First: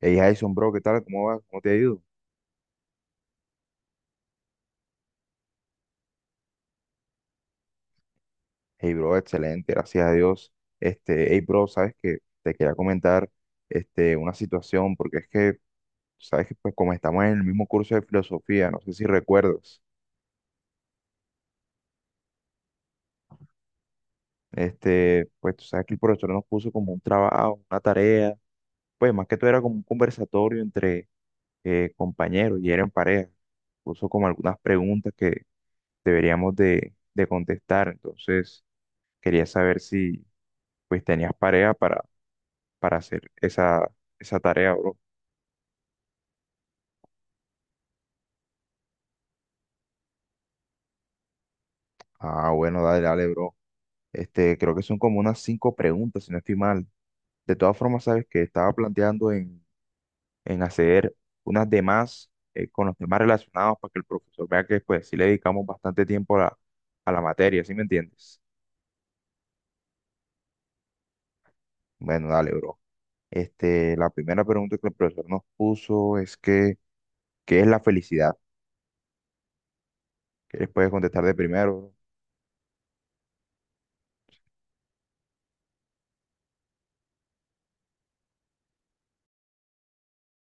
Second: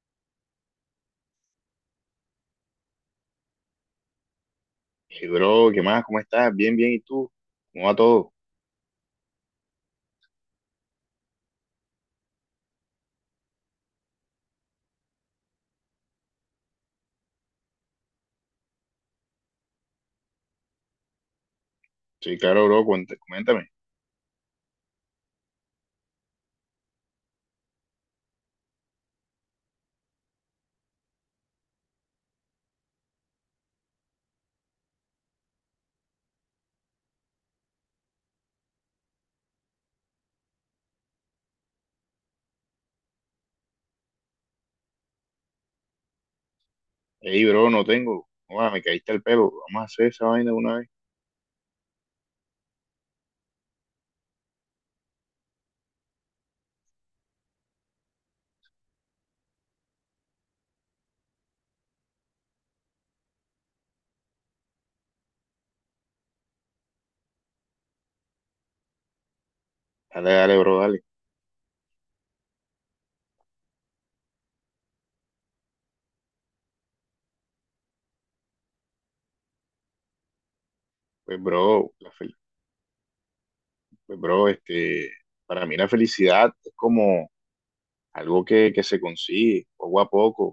Hey Jason, bro, ¿qué tal? ¿Cómo vas? ¿Cómo te ha ido? Hey, bro, ¿qué más? ¿Cómo estás? Bien, bien. ¿Y tú? ¿Cómo va todo? Hey, bro, excelente, gracias a Dios. Hey, bro, sabes que te quería comentar una situación, porque es que, sabes que pues como estamos en el mismo curso de filosofía, no sé si recuerdas, Sí, claro, bro. Coméntame. Pues tú sabes que el profesor nos puso como un trabajo, una tarea, pues más que todo era como un conversatorio entre compañeros y eran pareja. Puso como algunas preguntas que deberíamos de contestar, entonces quería saber si pues tenías pareja para hacer esa tarea, bro. Hey, bro, no tengo. Joda, me caíste el pelo. Vamos a hacer esa vaina de una vez. Ah, bueno, dale, dale, bro. Creo que son como unas cinco preguntas, si no estoy mal. De todas formas, sabes que estaba planteando en hacer unas demás con los temas relacionados para que el profesor vea que pues sí le dedicamos bastante tiempo a la materia, ¿sí me entiendes? Dale, dale, bro, dale. Bueno, dale, bro. La primera pregunta que el profesor nos puso es que, ¿qué es la felicidad? ¿Qué les puedes contestar de Pues, bro, primero? Pues, bro, para mí la felicidad es como algo que se consigue poco a poco.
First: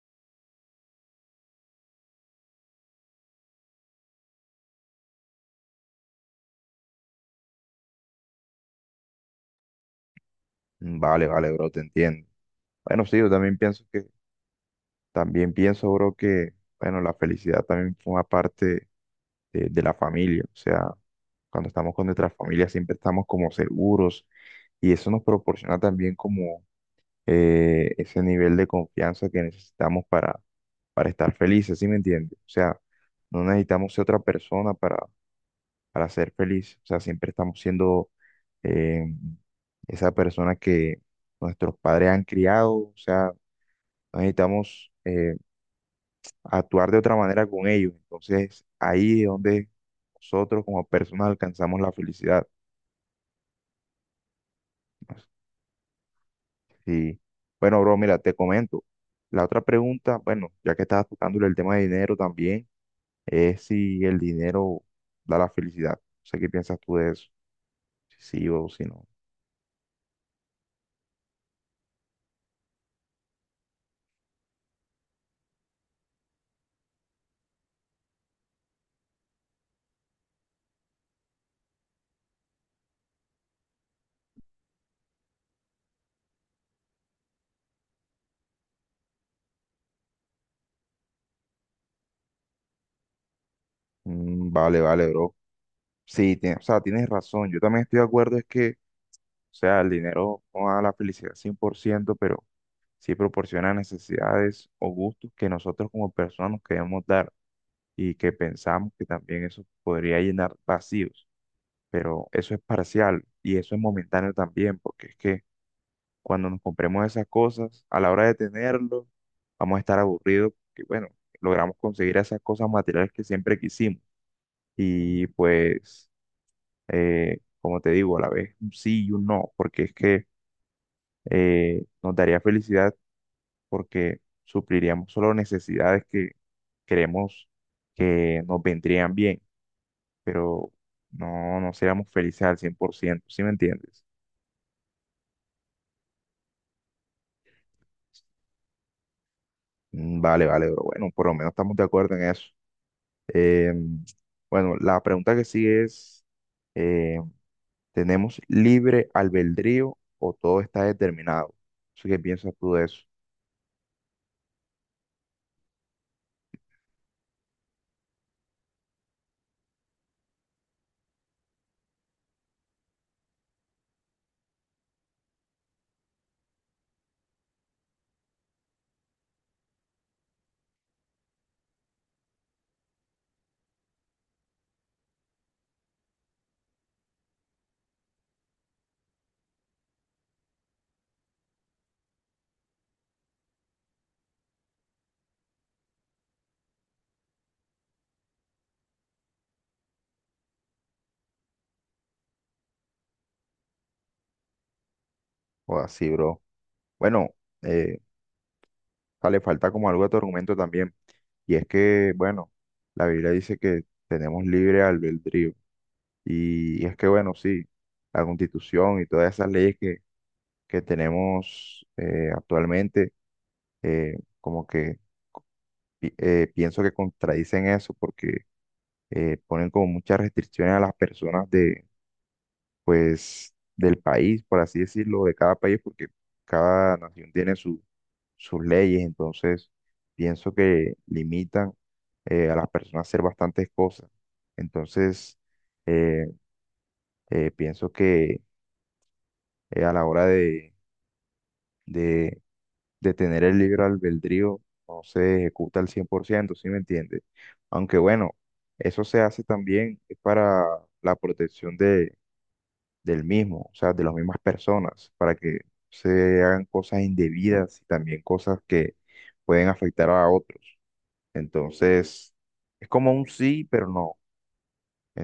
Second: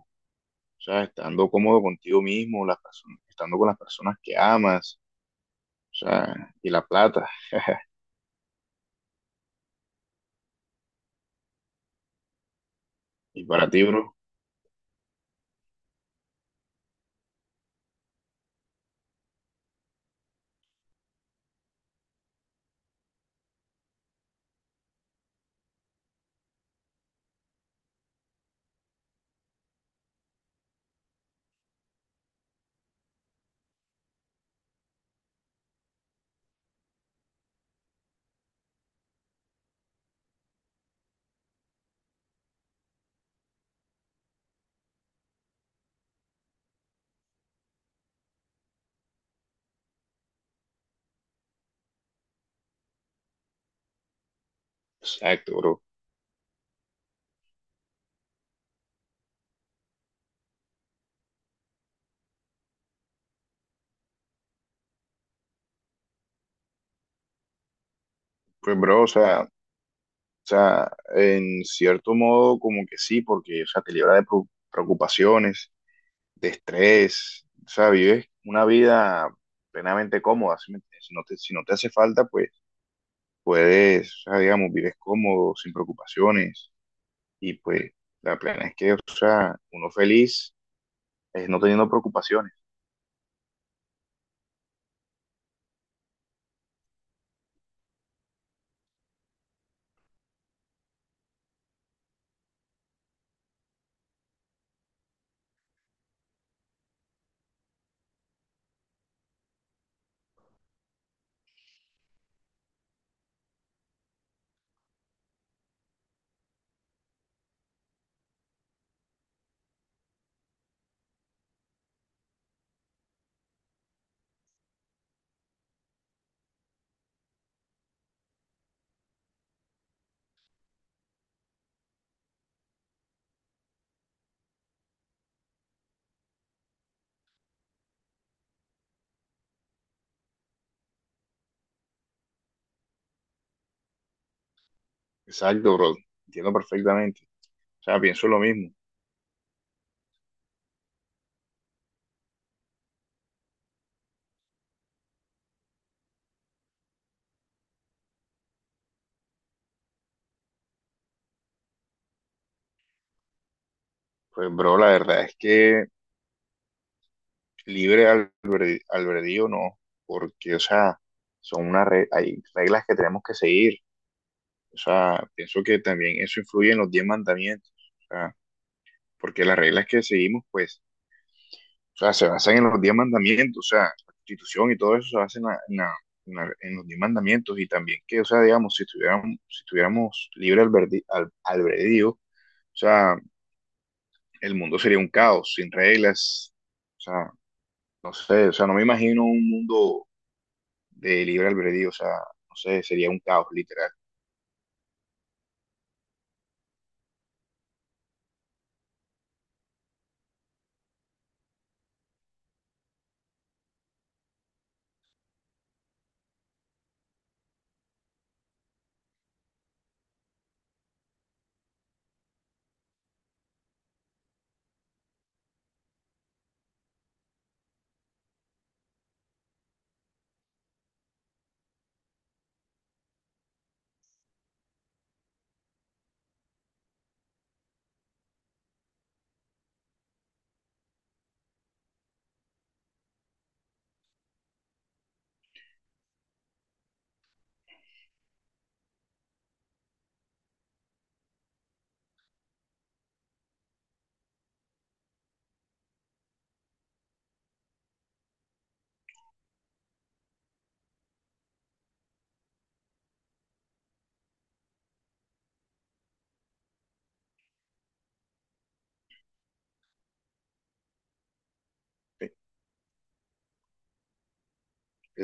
O sea, estando cómodo contigo mismo, las personas, estando con las personas que amas, o sea, y la plata. ¿Bro? Mm, vale, vale, bro, te entiendo. Bueno, sí, yo Y también para ti, pienso que bro. También pienso, bro, que, bueno, la felicidad también forma parte de la familia. O sea, cuando estamos con nuestra familia siempre estamos como seguros y eso nos proporciona también como ese nivel de confianza que necesitamos para, estar felices, ¿sí me entiendes? O sea, no necesitamos ser otra persona para, ser feliz. O sea, siempre estamos siendo eh, esa persona que nuestros padres han criado. O sea, no necesitamos actuar de otra manera con ellos. Entonces, ahí es donde nosotros como personas alcanzamos la felicidad. Exacto, bro. Y bueno, bro, mira, te comento. La otra pregunta, bueno, ya que estabas tocándole el tema de dinero también, es si el dinero da la felicidad. No sé qué piensas tú de eso, si sí o Pues, si bro, o no. sea. O sea, en cierto modo, como que sí, porque, o sea, te libra de preocupaciones, de estrés, o sea, vives una vida plenamente cómoda, ¿sí me entiendes? Si no te hace falta, pues puedes, o sea, digamos, vives cómodo, sin preocupaciones, y pues la plena es que, o sea, uno feliz es no teniendo preocupaciones. Mm, vale, vale, bro. Sí, o sea, tienes razón. Yo también estoy de acuerdo, es que, o sea, el dinero no da la felicidad 100%, pero sí proporciona necesidades o gustos que nosotros como personas nos queremos dar y que pensamos que también eso podría llenar vacíos, pero eso es parcial y eso es momentáneo también, porque es que cuando nos compremos esas cosas, a la hora de tenerlo, vamos a estar aburridos, porque bueno, logramos conseguir esas cosas materiales que siempre quisimos y pues, como te digo, a la vez un sí y un no, porque es que nos daría felicidad porque supliríamos solo necesidades que creemos que nos vendrían bien, pero no seríamos felices al 100%. ¿Sí me entiendes? Exacto, bro, entiendo perfectamente, o sea, pienso lo mismo. Mm, vale, vale, bro. Bueno, por lo menos estamos de acuerdo en eso. Em, bueno, la pregunta que sigue es, eh, ¿tenemos libre albedrío o todo está determinado? ¿Así que piensas tú de eso? Pues, bro, la verdad es que libre al, bre- al albedrío no, porque, o sea, hay reglas que tenemos que seguir. O sea, pienso que también eso influye en los diez mandamientos. O sea, porque las reglas que seguimos, pues, o sea, se basan en los diez mandamientos. O sea, la constitución y todo eso se basa en los diez mandamientos. Y también que, o sea, digamos, si tuviéramos libre albedrío, o sea, el mundo sería un caos, sin reglas. O sea, no sé, o sea, no me imagino un mundo de libre albedrío, o sea, no sé, sería un caos literal. O así, bro. Bueno, eh, le falta como algo de tu argumento también. Y es que, bueno, la Biblia dice que tenemos libre albedrío. Y es que, bueno, sí, la Constitución y todas esas leyes que tenemos actualmente, eh, como que pienso que contradicen eso porque ponen como muchas restricciones a las personas, pues, del país, por así decirlo, de cada país, porque cada nación tiene su, sus leyes, entonces pienso que limitan a las personas a hacer bastantes cosas. Entonces, eh, pienso que a la hora de, de tener el libre albedrío no se ejecuta al 100%. ¿Sí me entiendes? Aunque bueno, eso se hace también para la protección del mismo, o sea, de las mismas personas, para que se hagan cosas indebidas y también cosas que pueden afectar a otros. Entonces, es como un sí, pero no.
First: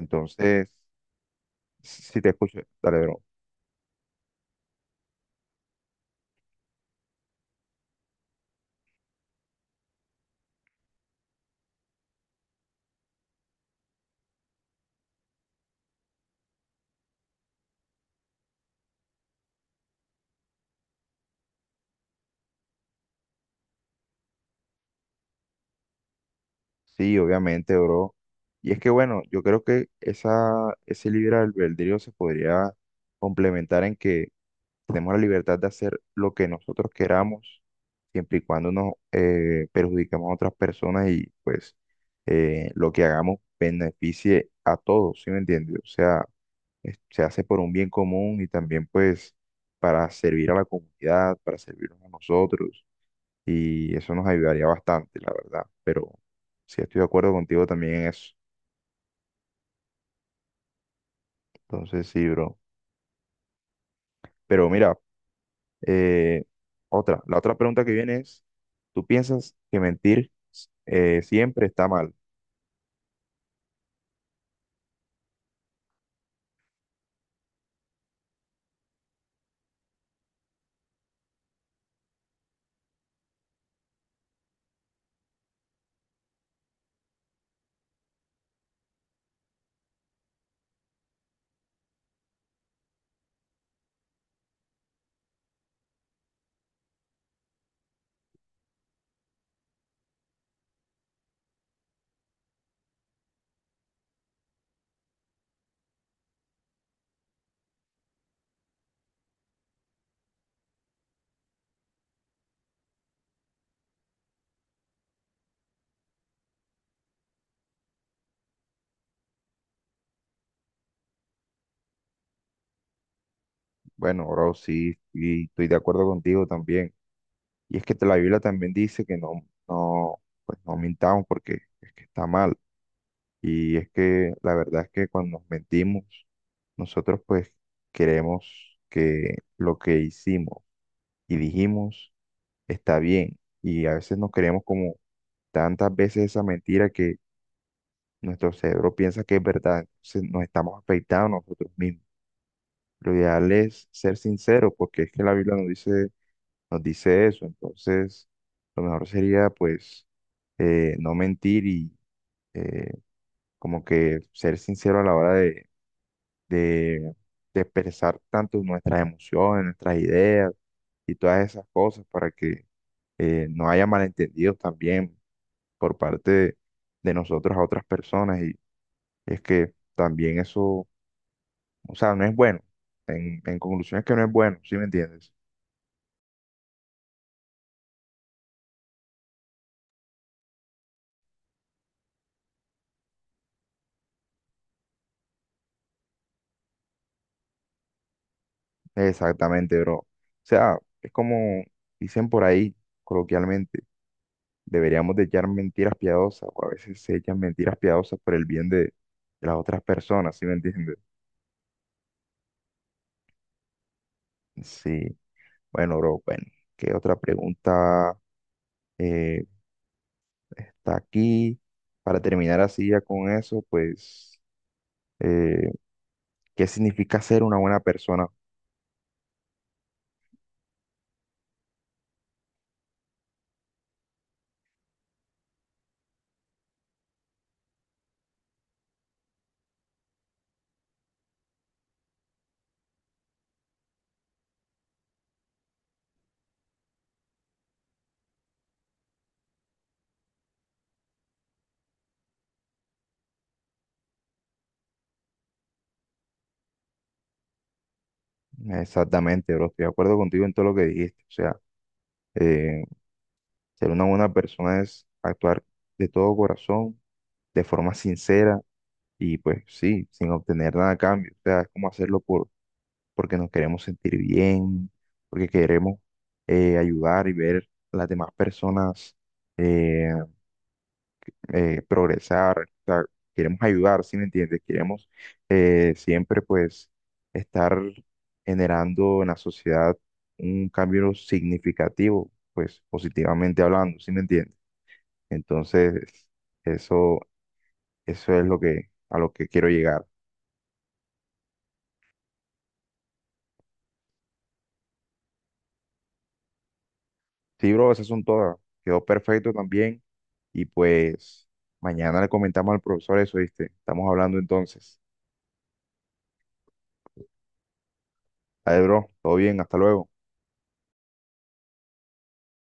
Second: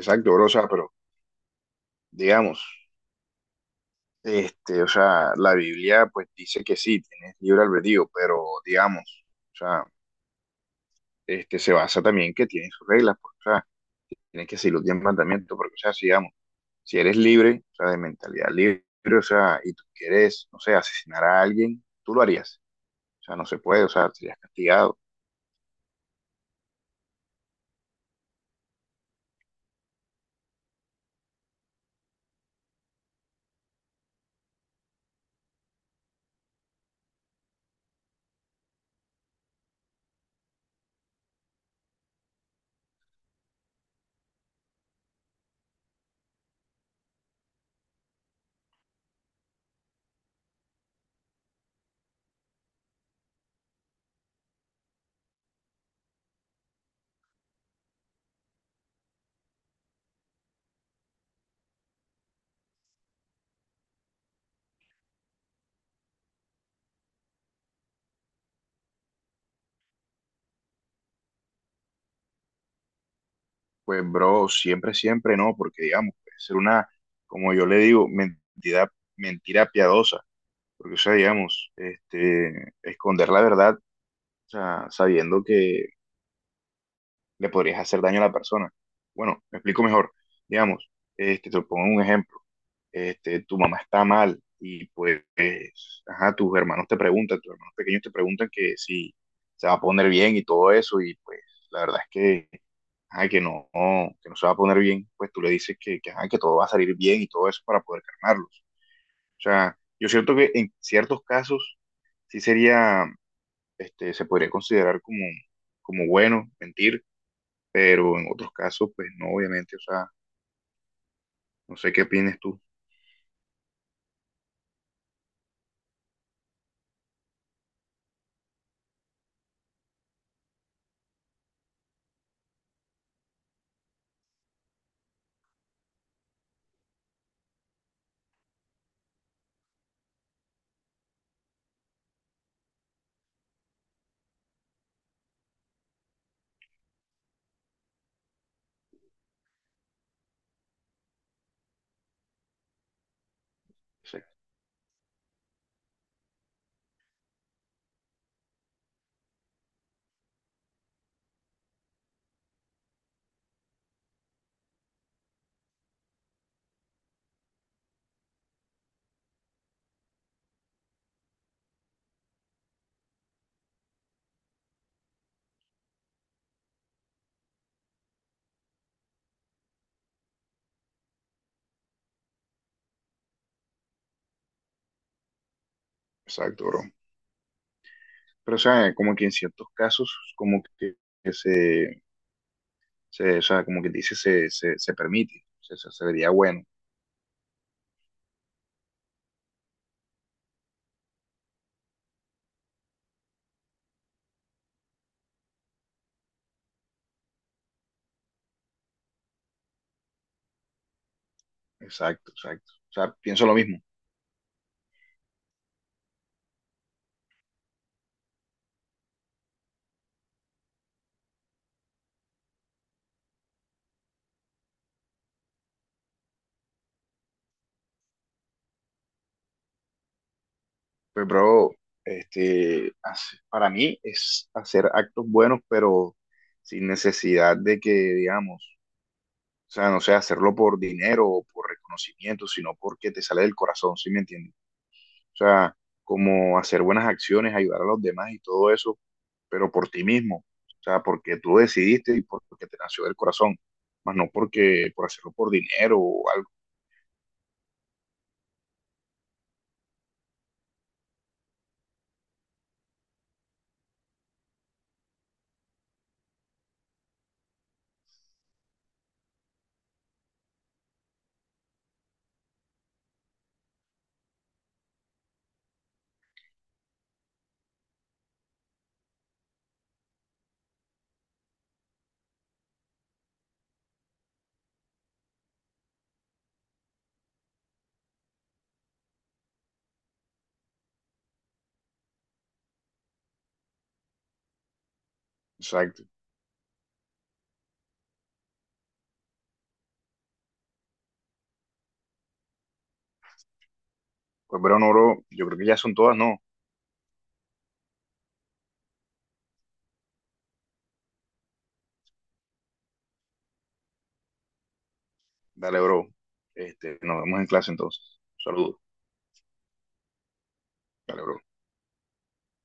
Exacto, bro, o sea, pero si te escucho, digamos, dale, bro. O sea, la Biblia pues dice que sí, tienes libre albedrío, pero digamos, o sea, se basa también que tiene sus reglas, pues, o sea, tienes que seguir los diez mandamientos, porque, o sea, si, digamos, si eres libre, o sea, de mentalidad libre, o sea, y tú quieres, no sé, asesinar a alguien, tú lo harías, o sea, no se puede, o sea, serías castigado. Sí, obviamente, bro. Y es que, bueno, yo creo que esa, ese libre albedrío se podría complementar en que tenemos la libertad de hacer lo que nosotros queramos, siempre y cuando nos perjudiquemos a otras personas y pues lo que hagamos beneficie a todos, ¿sí me entiendes? O sea, se hace por un bien común y también pues para servir a la comunidad, para servirnos a nosotros y eso nos ayudaría bastante, la verdad. Pero sí estoy de acuerdo contigo también en eso. Entonces sí, bro. Pero mira, Eh, la otra pregunta que viene es, ¿tú piensas que mentir siempre está mal? Pues, bro, siempre, siempre no, porque digamos, puede ser una, como yo le digo, mentira, piadosa, porque, o sea, digamos, esconder la verdad, o sea, sabiendo que le podrías hacer daño a la persona. Bueno, me explico mejor. Digamos, te pongo un ejemplo. Tu mamá está mal y pues, ajá, tus hermanos te preguntan, tus hermanos pequeños te preguntan que si se va a poner bien y todo eso, y pues, la verdad es que ajá, que no se va a poner bien, pues tú le dices ajá, que todo va a salir bien y todo eso para poder calmarlos. O sea, yo siento que en ciertos casos sí sería, se podría considerar como bueno mentir, pero en otros casos, pues no, obviamente, o sea, no sé qué opinas tú. Bueno, bro, sí, y estoy de acuerdo contigo también. Y es que la Biblia también dice que no, no, pues no mintamos porque es que está mal. Y es que la verdad es que cuando nos mentimos, nosotros pues queremos que lo que hicimos y dijimos está bien. Y a veces nos creemos como tantas veces esa mentira. Nuestro cerebro piensa que es verdad, entonces nos estamos afectando nosotros mismos. Lo ideal es ser Sí, sinceros, porque es que la Biblia nos dice eso. Entonces, lo mejor sería, pues, no mentir y eh, como que ser sincero a la hora de, de expresar tanto nuestras emociones, nuestras ideas y todas esas cosas para que no haya malentendidos también por parte de nosotros a otras personas. Y es que también eso. O sea, no es bueno. En conclusión es que no es bueno, ¿sí me entiendes? exacto, bro. Pero, o sea, como que en ciertos casos, como que o sea, como que dice, se permite, se vería bueno. Exactamente, bro. O sea, es como dicen por ahí, coloquialmente, deberíamos de echar mentiras piadosas, o a veces se echan mentiras piadosas por el bien de las otras personas, ¿sí me entiendes? Exacto, exacto. O sea, pienso lo mismo. Sí, bueno, bro, bueno, ¿qué otra pregunta eh, está aquí? Para terminar así ya con eso, pues, eh, ¿qué significa ser una buena persona? Pues, bro, para mí es hacer actos buenos, pero sin necesidad de que, digamos, o sea, no sé, hacerlo por dinero o por reconocimiento, sino porque te sale del corazón, ¿sí me entiendes? O sea, como hacer buenas acciones, ayudar a los demás y todo eso, pero por ti mismo, o sea, porque tú decidiste y porque te nació del corazón, más no porque por hacerlo por dinero o algo. Exactamente, bro, estoy de acuerdo contigo en todo lo que dijiste, o sea. Eh, Ser una buena persona es actuar de todo corazón, de forma sincera y pues sí, sin obtener nada a cambio. O sea, es como hacerlo porque nos queremos sentir bien, porque queremos ayudar y ver a las demás personas eh, progresar. O sea, queremos ayudar, ¿sí me entiendes? Queremos siempre pues estar generando en la sociedad un cambio significativo, pues positivamente hablando, ¿sí me entiendes? Exacto. Entonces, eso, eso es a lo que quiero llegar. Pues, bro, no, bro, yo creo que ya son todas, ¿no? Sí, bro, esas son todas. Quedó perfecto también. Y pues, mañana le comentamos al profesor eso, ¿viste? Estamos hablando entonces. Dale, bro. Nos vemos en clase entonces. Saludos. Dale, bro, todo bien, hasta luego. Dale, bro.